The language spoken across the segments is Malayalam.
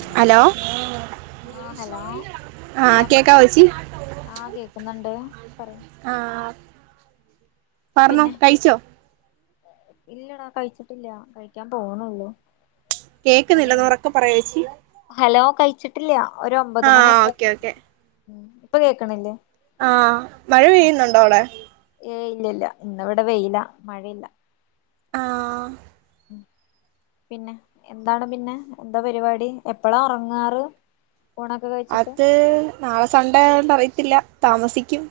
ഹലോ ആ ഹലോ ആ പറയ് കേക്കാവോ ചേച്ചി ആ കേക്കുന്നുണ്ട് പറയാ [unintelligible] ആ പറന്നോ പിന്നെ കഴിച്ചോ ഇല്ലടാ കഴിച്ചിട്ടില്ല കഴിക്കാൻ പോണുള്ളു കേക്കുന്നില്ലന്ന് ഉറൊക്കെ പറയാ ചച്ചി ഹലോ കഴിച്ചിട്ടില്ല ഒരു ഒമ്പത് ആഹ് മണിയൊക്കെ ഓക്കെ ഓക്കെ ഇപ്പൊ കേൾക്കണില്ലേ? ആഹ് മഴ പെയ്യുന്നുണ്ടോ അവിടെ? ഏയ് ഇല്ലല്ലാ ഇന്നിവിടെ വെയില മഴയില്ല. ആഹ് പിന്നെ എന്താണ് പിന്നെ എന്താ പരിപാടി എപ്പഴാ ഉറങ്ങാറ്? ഊണൊക്കെ കഴിച്ചിട്ട് അത് നാളെ സൺഡേ ആയതുകൊണ്ട് അറിയത്തില്ല. താമസിക്കും.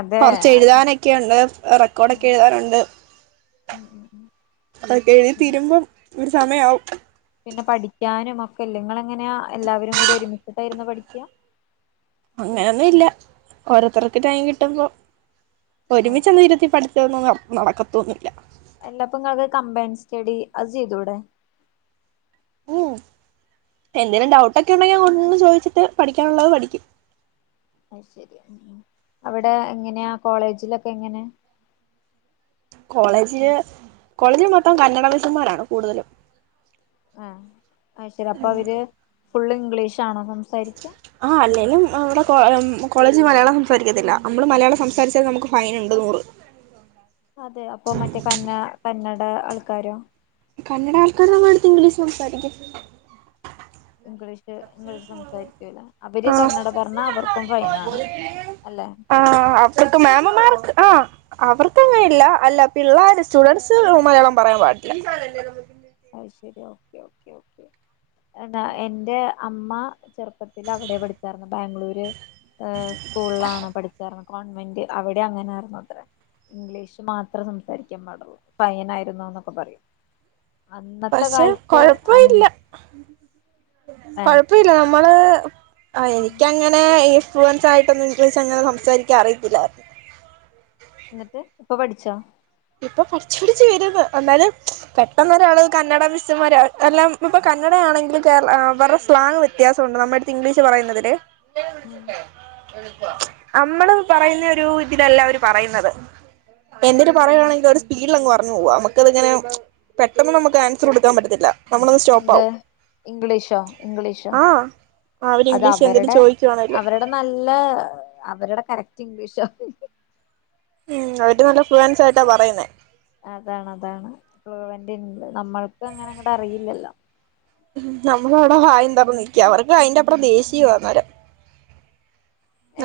അതെ കുറച്ച് എഴുതാനൊക്കെയുണ്ട്, ഉം റെക്കോഡൊക്കെ എഴുതാനുണ്ട്. ഉം ഉം ഉം അതൊക്കെ എഴുതി പിന്നെ തീരുമ്പം ഒരു സമയാവും. പിന്നെ പഠിക്കാനും ഒക്കെ ഇല്ലെ? ഇങ്ങളെങ്ങനെയാ എല്ലാവരും കൂടി ഒരുമിച്ചിട്ടായിരുന്നു പഠിക്കാ? അങ്ങനെയൊന്നും ഇല്ല, ഓരോരുത്തർക്ക് ടൈം കിട്ടുമ്പോ അത് ഒരുമിച്ചൊന്നും ശരി ഇരുത്തി പഠിത്തവൊന്നും നട നടക്കത്തൊന്നുല്ല. എന്നാപ്പങ്ങക്ക് കമ്പയ്ൻ സ്റ്റഡി അത് ചെയ്തൂടെ ഉം എന്തേലും ഡൗട്ടൊക്കെ ഉണ്ടെങ്കിൽ അങ്ങോട്ടു ചെന്ന് ചോദിച്ചിട്ട് പഠിക്കാനുള്ളത് പഠിക്കും അയ്ശെരി ഉം ഉം അവിടെ എങ്ങനെയാ കോളേജിലൊക്കെ എങ്ങനെ കോളേജില് കോളേജിൽ മൊത്തം കന്നഡ മിസ്സുമ്മാരാണ് കൂടുതലും. ആഹ് ആയ്ശരി അപ്പൊ അവര് ഫുൾ ഇംഗ്ലീഷ് ആ അല്ലേലും അവിടെ കോ മ് കോളേജിൽ മലയാളം സംസാരിക്കത്തില്ല, നമ്മള് മലയാളം സംസാരിച്ചാൽ നമുക്ക് ഫൈൻ ഉണ്ട് നൂറ്. അതെ അപ്പൊ മറ്റേ കന്ന കന്നട ഏഹ് ആൾക്കാരോ കന്നഡ ആൾക്കാരെ അടുത്ത് ഇംഗ്ലീഷ് സംസാരിക്കും. ഇംഗ്ലീഷില് ഇംഗ്ലീഷ് സംസാരിക്കൂല, അവര് ആ കന്നഡ പറഞ്ഞാ അവർക്കും ഫൈനാണ് അല്ലെ. ആഹ് അവർക്കങ്ങനെ ഇല്ല, അല്ല പിള്ളാര് സ്റ്റുഡന്റ്സ് മലയാളം പറയാൻ പാടില്ല. ശരി ഓക്കേ ഓക്കേ ഓക്കേ പിന്നാ എന്റെ അമ്മ ചെറുപ്പത്തിൽ അവിടെ പഠിച്ചാർന്നെ ബാംഗ്ലൂര്. ഏം സ്കൂളിലാണ് പഠിച്ചാർന്നത്. [unintelligible] അവിടെ അങ്ങനൊയിരുന്നു അത്രേ ഇംഗ്ലീഷ് മാത്രേ സംസാരിക്കാൻ പാടുള്ളൂ, ഫൈൻ ആയിരുന്നുന്നൊക്കെ പറയും. അന്നത്തെ പക്ഷെ കാലത്ത് അ കൊഴപ്പയില്ല ഏ കൊഴപ്പയില്ല നമ്മള് ആ ആ ഉം എനിക്കങ്ങനെ ഈ ഫ്ലുവൻസ് ആയിട്ടൊന്നും ഇംഗ്ലീഷ് അങ്ങനെ സംസാരിക്കാൻ അറിയില്ലായിരുന്നു എന്നിട്ട് ഇപ്പൊ പഠിച്ചോ ഇപ്പൊ പഠിച്ച് പഠിച്ച് വരുന്ന് എന്നാലും പെട്ടെന്ന് ഒരാള് കന്നഡ മിസ്സമാര് എല്ലാം ഇപ്പൊ കന്നഡ ആണെങ്കിൽ കേ അവരുടെ സ്ലാങ് വ്യത്യാസംണ്ട് നമ്മുടെ അടുത്ത് ഇംഗ്ലീഷ് പറയുന്നതില് ആ നമ്മള് പറയുന്ന ഒരു ഇതിലല്ല അവര് പറയുന്നത് എ പറയയാണെങ്കിൽ ഒരു സ്പീഡിൽ അങ് പറഞ്ഞു പോകുവാ നമുക്കതിങ്ങനെ പെട്ടെന്ന് നമുക്ക് ആൻസർ കൊടുക്കാൻ പറ്റത്തില്ല നമ്മളൊന്ന് സ്റ്റോപ്പ് എന്ത് ആവും ഇംഗ്ലീഷോ ഇംഗ്ലീഷോ ആഹ് അവര് അത് ഇംഗ്ലീഷ് എന്തേലും അവരുടെ ചോദിക്കുവാണേല് അവരുടെ നല്ല അവരുടെ കറക്റ്റ് ഇംഗ്ലീഷാ ഉം അവര് നല്ല ഫ്ലുവൻസ് ആയിട്ടാ പറയുന്നേ അതാണ് അതാണ് ഫ്ലൂവന്റ് നമ്മൾക്ക് അങ്ങനെ അങ്ങടെ അറിയില്ലല്ലോ നമ്മള അവിടെ വായും തുറന്ന് നിൽക്കും അവർക്ക് അയിന്റെ അപ്പറം ദേഷ്യവാ അന്നേരം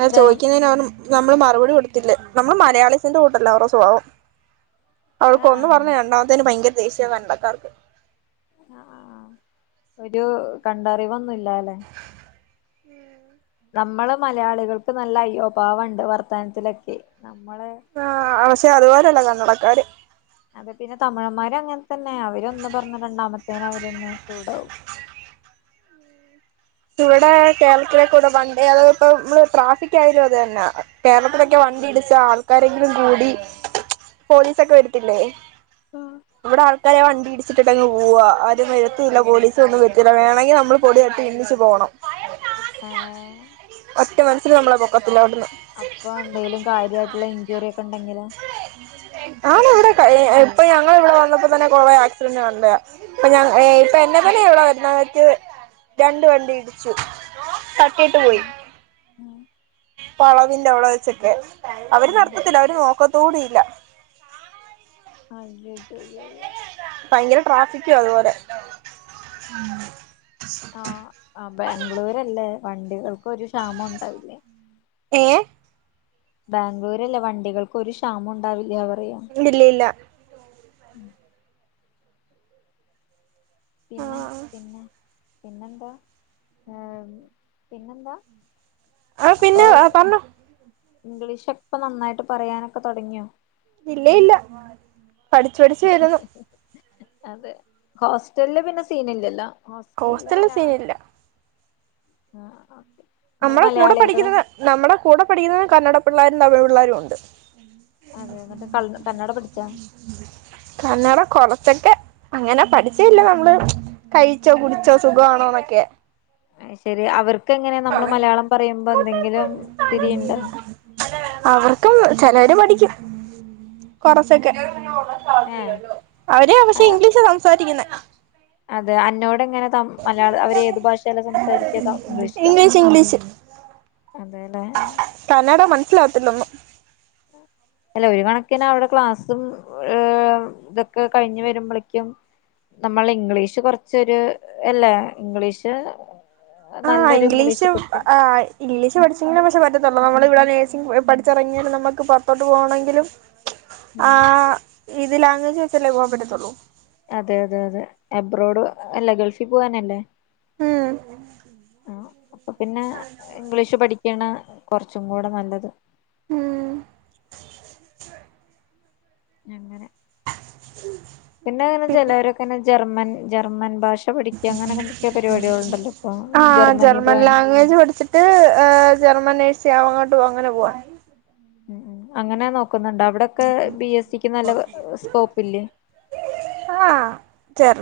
അ ചോദിക്കുന്നതിന് നമ്മള് മറുപടി കൊടുത്തില്ലേ നമ്മള് മലയാളീസിന്റെ കൂട്ടല്ല അവര സ്വഭാവം ആ ആ അവർക്ക്ഒന്ന് പറഞ്ഞ രണ്ടാമത്തേന് ഭയങ്കര ദേഷ്യ കണ്ടക്കാർക്ക് ആ ഒരു കണ്ടറിവൊന്നുംല്ല അല്ലെ ഉം നമ്മള് മലയാളികൾക്ക് നല്ല അയ്യോഭാവുണ്ട് വർത്താനത്തിലൊക്കെ നമ്മളെ ആ പക്ഷെ അതുപോലെയല്ല കണ്ണടക്കാര് അത പിന്നെ തമിഴന്മാരും അങ്ങനെ തന്നെ അവര് ഒന്ന് പറഞ്ഞ രണ്ടാമത്തേന അവരന്ന് ചൂടാവ ഇവിടെ കേരളത്തിലേക്കൂടെ വണ്ടി അത ഇപ്പ നമ്മള് ട്രാഫിക് ആയാലും അത് തന്നെ കേരളത്തിലൊക്കെ വണ്ടി ഇടിച്ച ആൾക്കാരെങ്കിലും കൂടി പോലീസൊക്കെ വരത്തില്ലേ ഇവിടെ ആൾക്കാരെ വണ്ടി ഇടിച്ചിട്ടിട്ടെങ്ങ് പോവാ അവരും വരുത്തില്ല പോലീസ് ഒന്നും വരുത്തില്ല വേണമെങ്കിൽ നമ്മൾ പൊടിതട്ടി എണീച്ച് പോണം ആ ഒറ്റ മനുഷ്യര് നമ്മള പൊക്കത്തില്ല അവിടുന്ന് അപ്പൊ എന്തേലും കാര്യമായിട്ടുള്ള ഇഞ്ചുറി ഉണ്ടെങ്കിലോ ആ ഇവിടെ ഇപ്പൊ ഞങ്ങ ഇവിടെ വന്നപ്പോ തന്നെ കൊറ ആക്സിഡന്റ് കണ്ടത ഇപ്പൊ ഞ ഇപ്പൊ എ കനെയ ഇടെ വരുന്ന് രണ്ട വണ്ടി ഇടിച്ചു തട്ടിട്ട് പോയി വളവിന്റെ അവിടെ വെചൊക്കെ അവര് നിർത്തത്തില്ല അവര് നോക്ക തൂടില്ല അയ്യ യ്യ യ്യ യ്യോ [unintelligible] തുപോലെ ആ ആ ബാംഗ്ലൂരല്ലേ വണ്ടികൾക്ക് ഒരു ക്ഷാമവും ഉണ്ടാവില്ല ഏ ബാംഗ്ലൂര് അല്ലേ വണ്ടികൾക്ക് ഒരു ക്ഷാമം ഉണ്ടാവില്ല പറയാ ഇല്ലി ല്ല ഇല്ലാ ആ പിന്ന പിന്നെ പിന്നെന്താ ഏപിന്നെന്താ ആ പിന്നെ പറഞ്ഞു ഇംഗ്ലീഷിപ്പോ പ നന്നായിട്ട് പറയാനൊക്കെ തുടങ്ങിയോ ഇല്ലേ ഇല്ല പഠിച്ചു പഠിച്ചു വരുന്നു അതെ ഹോസ്റ്റൽ പിന്നെ സീൻ ഇല്ലല്ലോ ഹോസ്റ്റലിൽ സീനില്ല. ആ ആ നമ്മളെ കൂടെ പഠിക്കുന്നത് നമ്മളെ കൂടെ പഠിക്കുന്നത് ക പിള്ളേരും തമിഴ് പിള്ളരും ഉണ്ട്. അതെ എന്നിട്ട് ക കന്നട പഠിച്ചാ കന്നഡ കൊറച്ചൊക്കെ അങ്ങനെ പഠിച്ചില്ല നമ്മള് കഴിച്ചോ കുടിച്ചോ സുഖണോന്നൊക്കെ ശരി അവർ തിരിയുണ്ടോ അവർക്കും ച പഠിക്കും കൊറച്ചൊക്കെ ഏഹ് അവര് പക്ഷെ ഇംഗ്ലീഷ് സംസാരിക്കുന്നെ ആ അതെ അന്നോട് ങ്ങനെ ത മലയാളം അവര് ഏത് ഭാഷേല സംസാരിക്കാ ത ഇംഗ്ലീഷിലോ ഇംഗ്ലീഷ് ഇംഗ്ലീഷ് അതെ ല്ലേ സ്സിലാവാത്തില്ല ഒന്നും അല്ല ഒരു കണക്കിന് അവിടെ ക്ലാസ്സും ഏ ഇതൊക്കെ കഴിഞ്ഞു വരുമ്പോളേക്കും നമ്മൾ ഇംഗ്ലീഷ് കൊറച്ചൊരു ല്ലേ ഇംഗ്ലീഷ് ആഹ് നല്ലൊരു ഇംഗ്ലീഷ് കിട്ടും ആ ഇംഗ്ലീഷ് പഠിച്ചെങ്കിലെ പക്ഷെ ല്ല നമ്മള് ഇവിടെ നേഴ്സിങ്‌ പഠിച്ചിറങ്ങിയാലും നമുക്ക് പോറത്തോട്ട് പോണെങ്കിലും ആ ഉം ഇത് ലാംഗ്വേജ് വെച്ചല്ലേ പോവാൻ പറ്റത്തോള്ളൂ അതെ അതെ അതെ എബ്രോഡ് അല്ല ഗൾഫിൽ പോവാനല്ലേ ഉം ആ അപ്പ പിന്നെ ഇംഗ്ലീഷ് പഠിക്കണ് കൊർച്ചും കൂടെ നല്ലത് ഉം [unintelligible] പിന്നെ അങ്ങനെ ചെലോര്ക്കങ്ങനെ ജർമ്മൻ ജർമ്മൻ ഭ ഇപ്പൊ ആ ജർമ്മനി ജർമൻ പോവാൻ ലാകേജ് പഠിച്ച്ട്ട് ഹേ ജർമൻ നേ ശേ അങ്ങോട്ട് പോ അങ്ങനെ പോവാ ഉം ഉം അങ്ങനെ നോക് ക്കുന്ന്ണ്ട് അവിടൊക്കെ ബി. എ. സിക്ക് നല്ല സ്കോപ്പ് ഇല്ലേ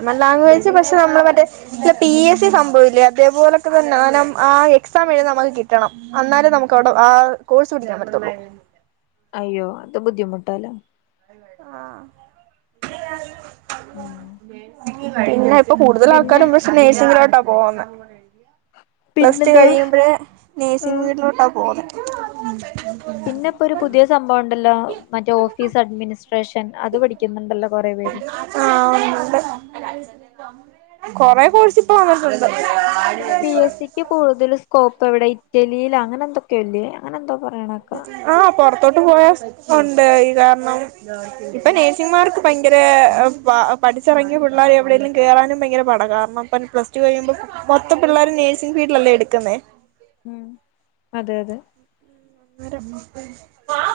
ന ലാംഗ്വേജ് പക്ഷെ നമ്മള് മറ്റേ പി. എ. സി. സംഭവല്ലേ അതേ പോലൊക്കെ തന്നെ അനം ആ എക്സാം എയുതം അത് കിട്ടണം അന്നാലേ നമുക്ക് അവിടെ ആ കോഴ്സ് [unintelligible] അയ്യോ അത് ബുദ്ധിമുട്ടലോ ആ അ ഉം വ ഇപ്പ കൂടുത പിന്നെ ആൾക്കാരും സ്നേശങ്ങളോട്ട പോന്ന പ്ലസ് ടു പിന്നെന്താ കഴിയുമ്പഴേ നേഴ്സിംഗ ആഹ് ഫിൽഡിലോട്ട പോന്നെ [inaudible] പിന്നെ ഇപ്പോ ഒരു പുതിയ സംഭവം ഉണ്ടല്ലോ മറ്റേ ഓഫീസ് അഡ്മിനിസ്ട്രേഷൻ ൻ അത് പഠിക്കുന്നുണ്ടല്ലോ കൊറെ പേര് ആഹ് ഉണ്ട് കൊറെ കോഴ്സ് ഇപ്പ ആവുനുണ്ട് പിന്നെ ബി എസ് സിക്ക് കൂടുതൽ സ്കോപ്പ് ആവിടെ ഇറ്റലിയിൽ അങ്ങനെ എന്തൊക്കെയല്ലേ അങ്ങനെന്തോ ആ പുറത്തോട്ട പോയാ ഉണ്ട് ഈ കാരണം ഇപ്പ ഉം നഴ്സിങ്മാർക്ക് ഭ ഭയങ്കര പഠിച്ചിറങ്ങിയ പിള്ളേർ എവിടെങ്കലും കേറാനും ഭയങ്കര പട കാരണം പ്ലസ് ടു കഴിയുമ്പോൾ മൊത്തം പിള്ളേർ നേഴ്സിംഗ ഫീൽഡിലല്ലേ എടുക്കുന്നേ ഉം അതെ അതെ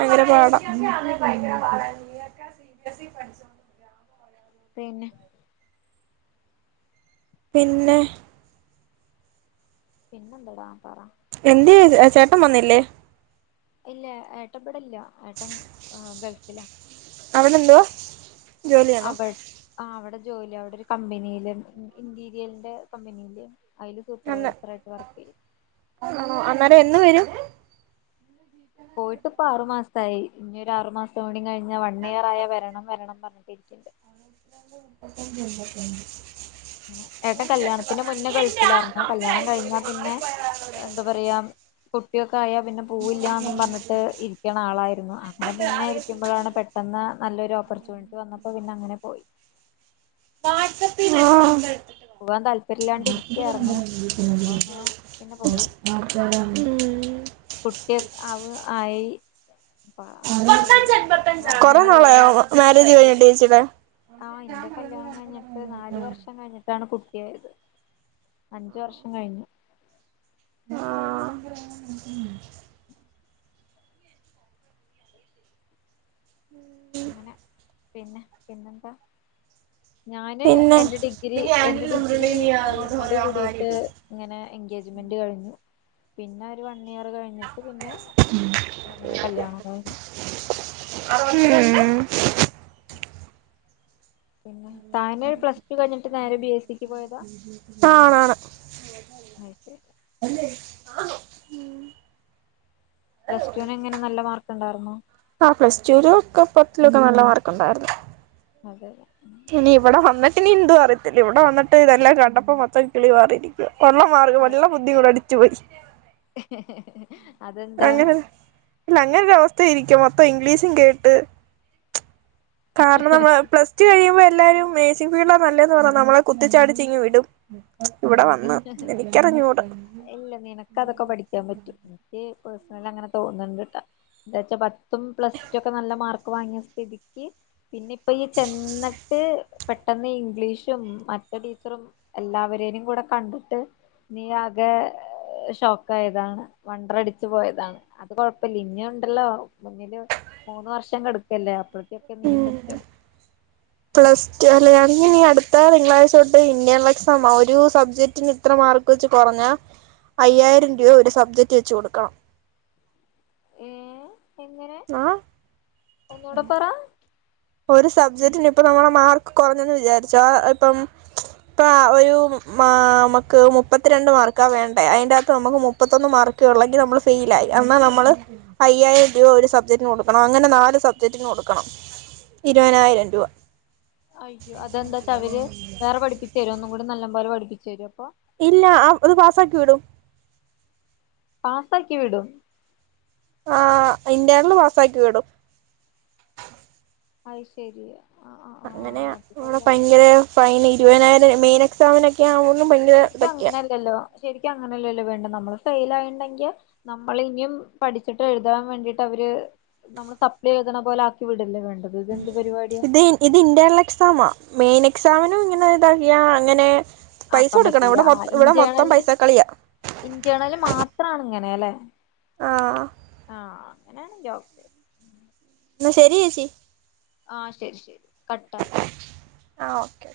അര ഭയകാരാ പാട [inaudible] പിന്നെ പിന്നെ പിന്നെന്തോടാ പറ എന്ന്ത്യ ചേട്ടൻ വന്നില്ലേ ഇല്ല ഏട്ടൻ ഇവിടില്ല ഏട്ടൻ ഗേൾ ഫില അവിടെ എന്തുവാ ജോലിയാണോ അവിട് ആവിടെ ജോലി അവിടെ ഒരു കമ്പനിയില് ഇന്റീരിയറിന്റെ കമ്പനിയില് അയില് അന്ന് സൂപ്പർവൈസർ ആയിട്ട് വർക്ക് ചെയ ആണോ അന്നേരം എന്ന് വരും പോയിട്ട് ഇപ്പ ആറു മാസായി ഇനി ഒരു ആറു മാസം കൂടി കഴിഞ്ഞ വൺ ഇയർ ആയ വരണം വരണം പറഞ്ഞിട്ടിരിക്കണ്ട് [inaudible] ഏട്ടാൻ കല്യാണത്തിന്റെ മുന്നേ ഗൾഫിലരുന്നു കല്യാണം കഴിഞ്ഞാ പിന്നെ എന്താ പറയാ കുട്ടിയൊക്കെ ആയാ പിന്നെ പൂവില്ലാ നും പറഞ്ഞിട്ട് ഇരിക്കണ ആളായിരുന്നു അങ്ങനെ പിന്നെ ഇരിക്കുമ്പോഴാണ് പെട്ടെന്ന് നല്ലൊരു ഓപ്പർച്യൂണിറ്റി വന്നപ്പോ പിന്നെ അങ്ങനെ പോയി വാട്സആപ്പിൽ [inaudible] പോവാൻ താല്പര്യം ഇല്ലാണ്ട് ഇരിക്കയായിരുന്നു അപ്പൊ അങ്ങനെ പിന്നെ പോയി കുട്ടി അവ് ആയി അപ്പ അങ്ങനെ പോയി വൺ കുറേ ഇയർ ആയ നാളായോ മാരേജ് കഴിഞ്ഞിട്ട് [unintelligible] ആ ഇന്റെ കല്യാണം കഴിഞ്ട്ട് നാല് വർഷം കഴിഞ്ഞിട്ടാണ് കു ഏത് അഞ്ച് വർഷം കഴിഞ്ഞു ആഹ് ഉം അങ്ങനെ പിന്നെ പിന്നെന്താ ഞാന് പിന്നെ എന്റെ ഡിഗ്രി എന്റെ ഡിഗ്രി കഴിയുന്നോട് കൂടിയിട്ട് ഇങ്ങനെ എൻഗേജ്മെന്റ് കഴിഞ്ഞു പിന്നെ ഒരു വ അങ്ങനെ കല്യാണം കഴിഞ്ഞു ഉം [unintelligible] പിന്നെ താന്പ്ലസ്ടു കഴിഞ്ഞിട്ട് നേരെ ബി എസ് സിക്ക് പോയതാ ആണാണ് പ്ലസ്റ്റുനെങ്ങനെ നല്ല മാർക്ക് ഇ ണ്ടാർന്നോ റ്റുലൊക്കെ നല്ല മാർക്ക്ണ്ടാർന്നു അതെ ഇനി ഇവടെ വന്നിട്ട്നി ണ്ടോ അറിയത്തില്ല ഇവടെ വന്നിട്ട് ഇതല്ലാം കണ്ടപ്പം മൊത്തം കിളി പാറിയിരിക്ക കൊള്ള മാർഗം വല്ല ബുദ്ധി [unintelligible] ചുവച്ച് അതെന്താ അങ്ങനെ ഇല്ല അങ്ങനൊരവസ്ഥ ത്തി ഇരിക്കും മൊത്തം ഇംഗ്ലീഷും കേട്ട് കാരണം നമ്മ പ്ലസ്റ്റു കഴിയുമ്പേ എല്ലാരും മേസി ഫീൽടാണ് നല്ലത് ന്ന് പറഞ്ഞ നമ്മളെ കുത്തിച്ചാടിച്ചിങ്ങ് വിടും ഇവിടെ വന്ന് എനിക്കറിഞ്ഞൂടാ ഇല്ല നിനക്കതൊക്കെ പഠിക്കാൻ പറ്റും ഈ പേസ് ന്നാലും അങ്ങനെ തോന്ന്ണ് ണ്ട് ട്ടോ ന്ന് വച്ചാ പ പ്പം പ്ലസ്റ്റ്റ്റു ഒക്കെ നല്ല മാർ ക്കൊ വാങ്ങിയ സ്ഥിതിക്ക് പിന്നെ പ്പെ യ്യ് ചെന്നിട്ട് പെട്ടെന്ന് ഇംഗ്ലീഷും മറ്റ ടീച്ചറും എല്ലാവരേനിം കൂടെ കണ്ടുട്ട് നീ ആകെ ഷോക്കായതാണ് വണ്ട്രടിച്ചു പോയതാണ് അത് കൊഴപ്പല്ലേ ഇനി ഒണ്ടല്ലോ മുന്നില് മൂന്ന് വർഷം കടക്കല്ലേ അപ്പോഴ യൊക്കെ നീ സെറ്റവും പ്ലസ്റ്റ്റ്റു അല്ല ഞ്ഞി നീ അടുത്ത തിങ്കളാഴ്ച തൊട്ട് ഇന്റെണൽ എക്സാം ഒരു സബ്ജക്ടിന് ഇത്ര മാർക്ക് വെച്ച് കൊറഞ്ഞാ അയ്യായിരം രൂപ ഒരു സബ്ജക്ട് വെച്ച് കൊടുക്കണം ഏ എങ്ങനെ ന്നാ ഒന്നൂടെ പറ ഒരു സബ്ജക്റ്റിന് ഇപ്പൊ നമ്മടെ മാർക്ക് കുറഞ്ഞെന്ന് വിചാരിച്ചൊ ഇപ്പം ഇപ്പാ ഒരു മാ മ്മക്ക് മുപ്പത്തിരണ്ട് മാർക്കാ വേണ്ടേ അയിന്റകത്ത് നമുക്ക് മുപ്പത്തൊന്ന് മാർക്ക് ഉള്ളെങ്കി നമ്മള് ഫൈൽ ആയി എന്നാൽ നമ്മള് അയ്യായിരം രൂപ ഒരു സബ്ജക്ടിന് കൊടുക്കണം അങ്ങനെ നാല് സബ്ജക്ടിന് കൊടുക്കണം. ഇരുപതിനായിരം രൂപ അയ്യോ അതെന്താച്ചാ അവര് വേറെ പഠിപ്പിക്ക തരോ ഒന്നും കൂടെ നല്ലം പോലെ പഠിപ്പിച്ചു തരോ അപ്പൊ ഇല്ല ആ അത് പാസ്സ ആക്കി വിടും പാസാക്കി വിടും ആ ഇന്റെർണൽ പാസാക്കി വിടും അത് ശരി ആ ആ ആ അങ്ങനെയ അത് നമ്മടെ കൊള്ളാലോ ഭയങ്കര ഫൈൻ ഇരുപതിനായിരം മെയിൻ എക്സമിനൊക്കെ ആകോ ഭയങ്കര ശരിക്കും ഇതക്കെയാ അങ്ങനെയല്ലല്ലോ ശരിക്കും അങ്ങനെയല്ലല്ലോ വേണ്ട നമ്മള് ഫൈൽ ആയിണ്ടെങ്കിൽ നമ്മള് ഇനിയും പഠിച്ചിട്ട് എഴുതാൻ വേണ്ടിയിട്ട് അവര് നമ്മള് സപ്ലൈ എഴുതണ പോലെ ആക്കി വിടല്ലേ വേണ്ടെ ഇത് ഇത് ഇന്റൽ എക്സാ മെയിനെ എക്സാമിനും ഇങ്ങനെ ഇതറിയുക അങ്ങനെ പൈസ ആക്കാൻ കൊടുക്കണം പറ്റില്ല ഇവിടെ ആ മൊത്തം ഇവിടെ മൊത്തം ഇന്റേർണൽ പൈസ കളിയാ ഇന്റേർണല് മാത്രാണ്ങ്ങന മേലെ ആ ആ [unintelligible] എന്ന ശരി ചേച്ചി ആ ശരി ശരി കട്ട ആ ഓക്കെ ഓക്കെ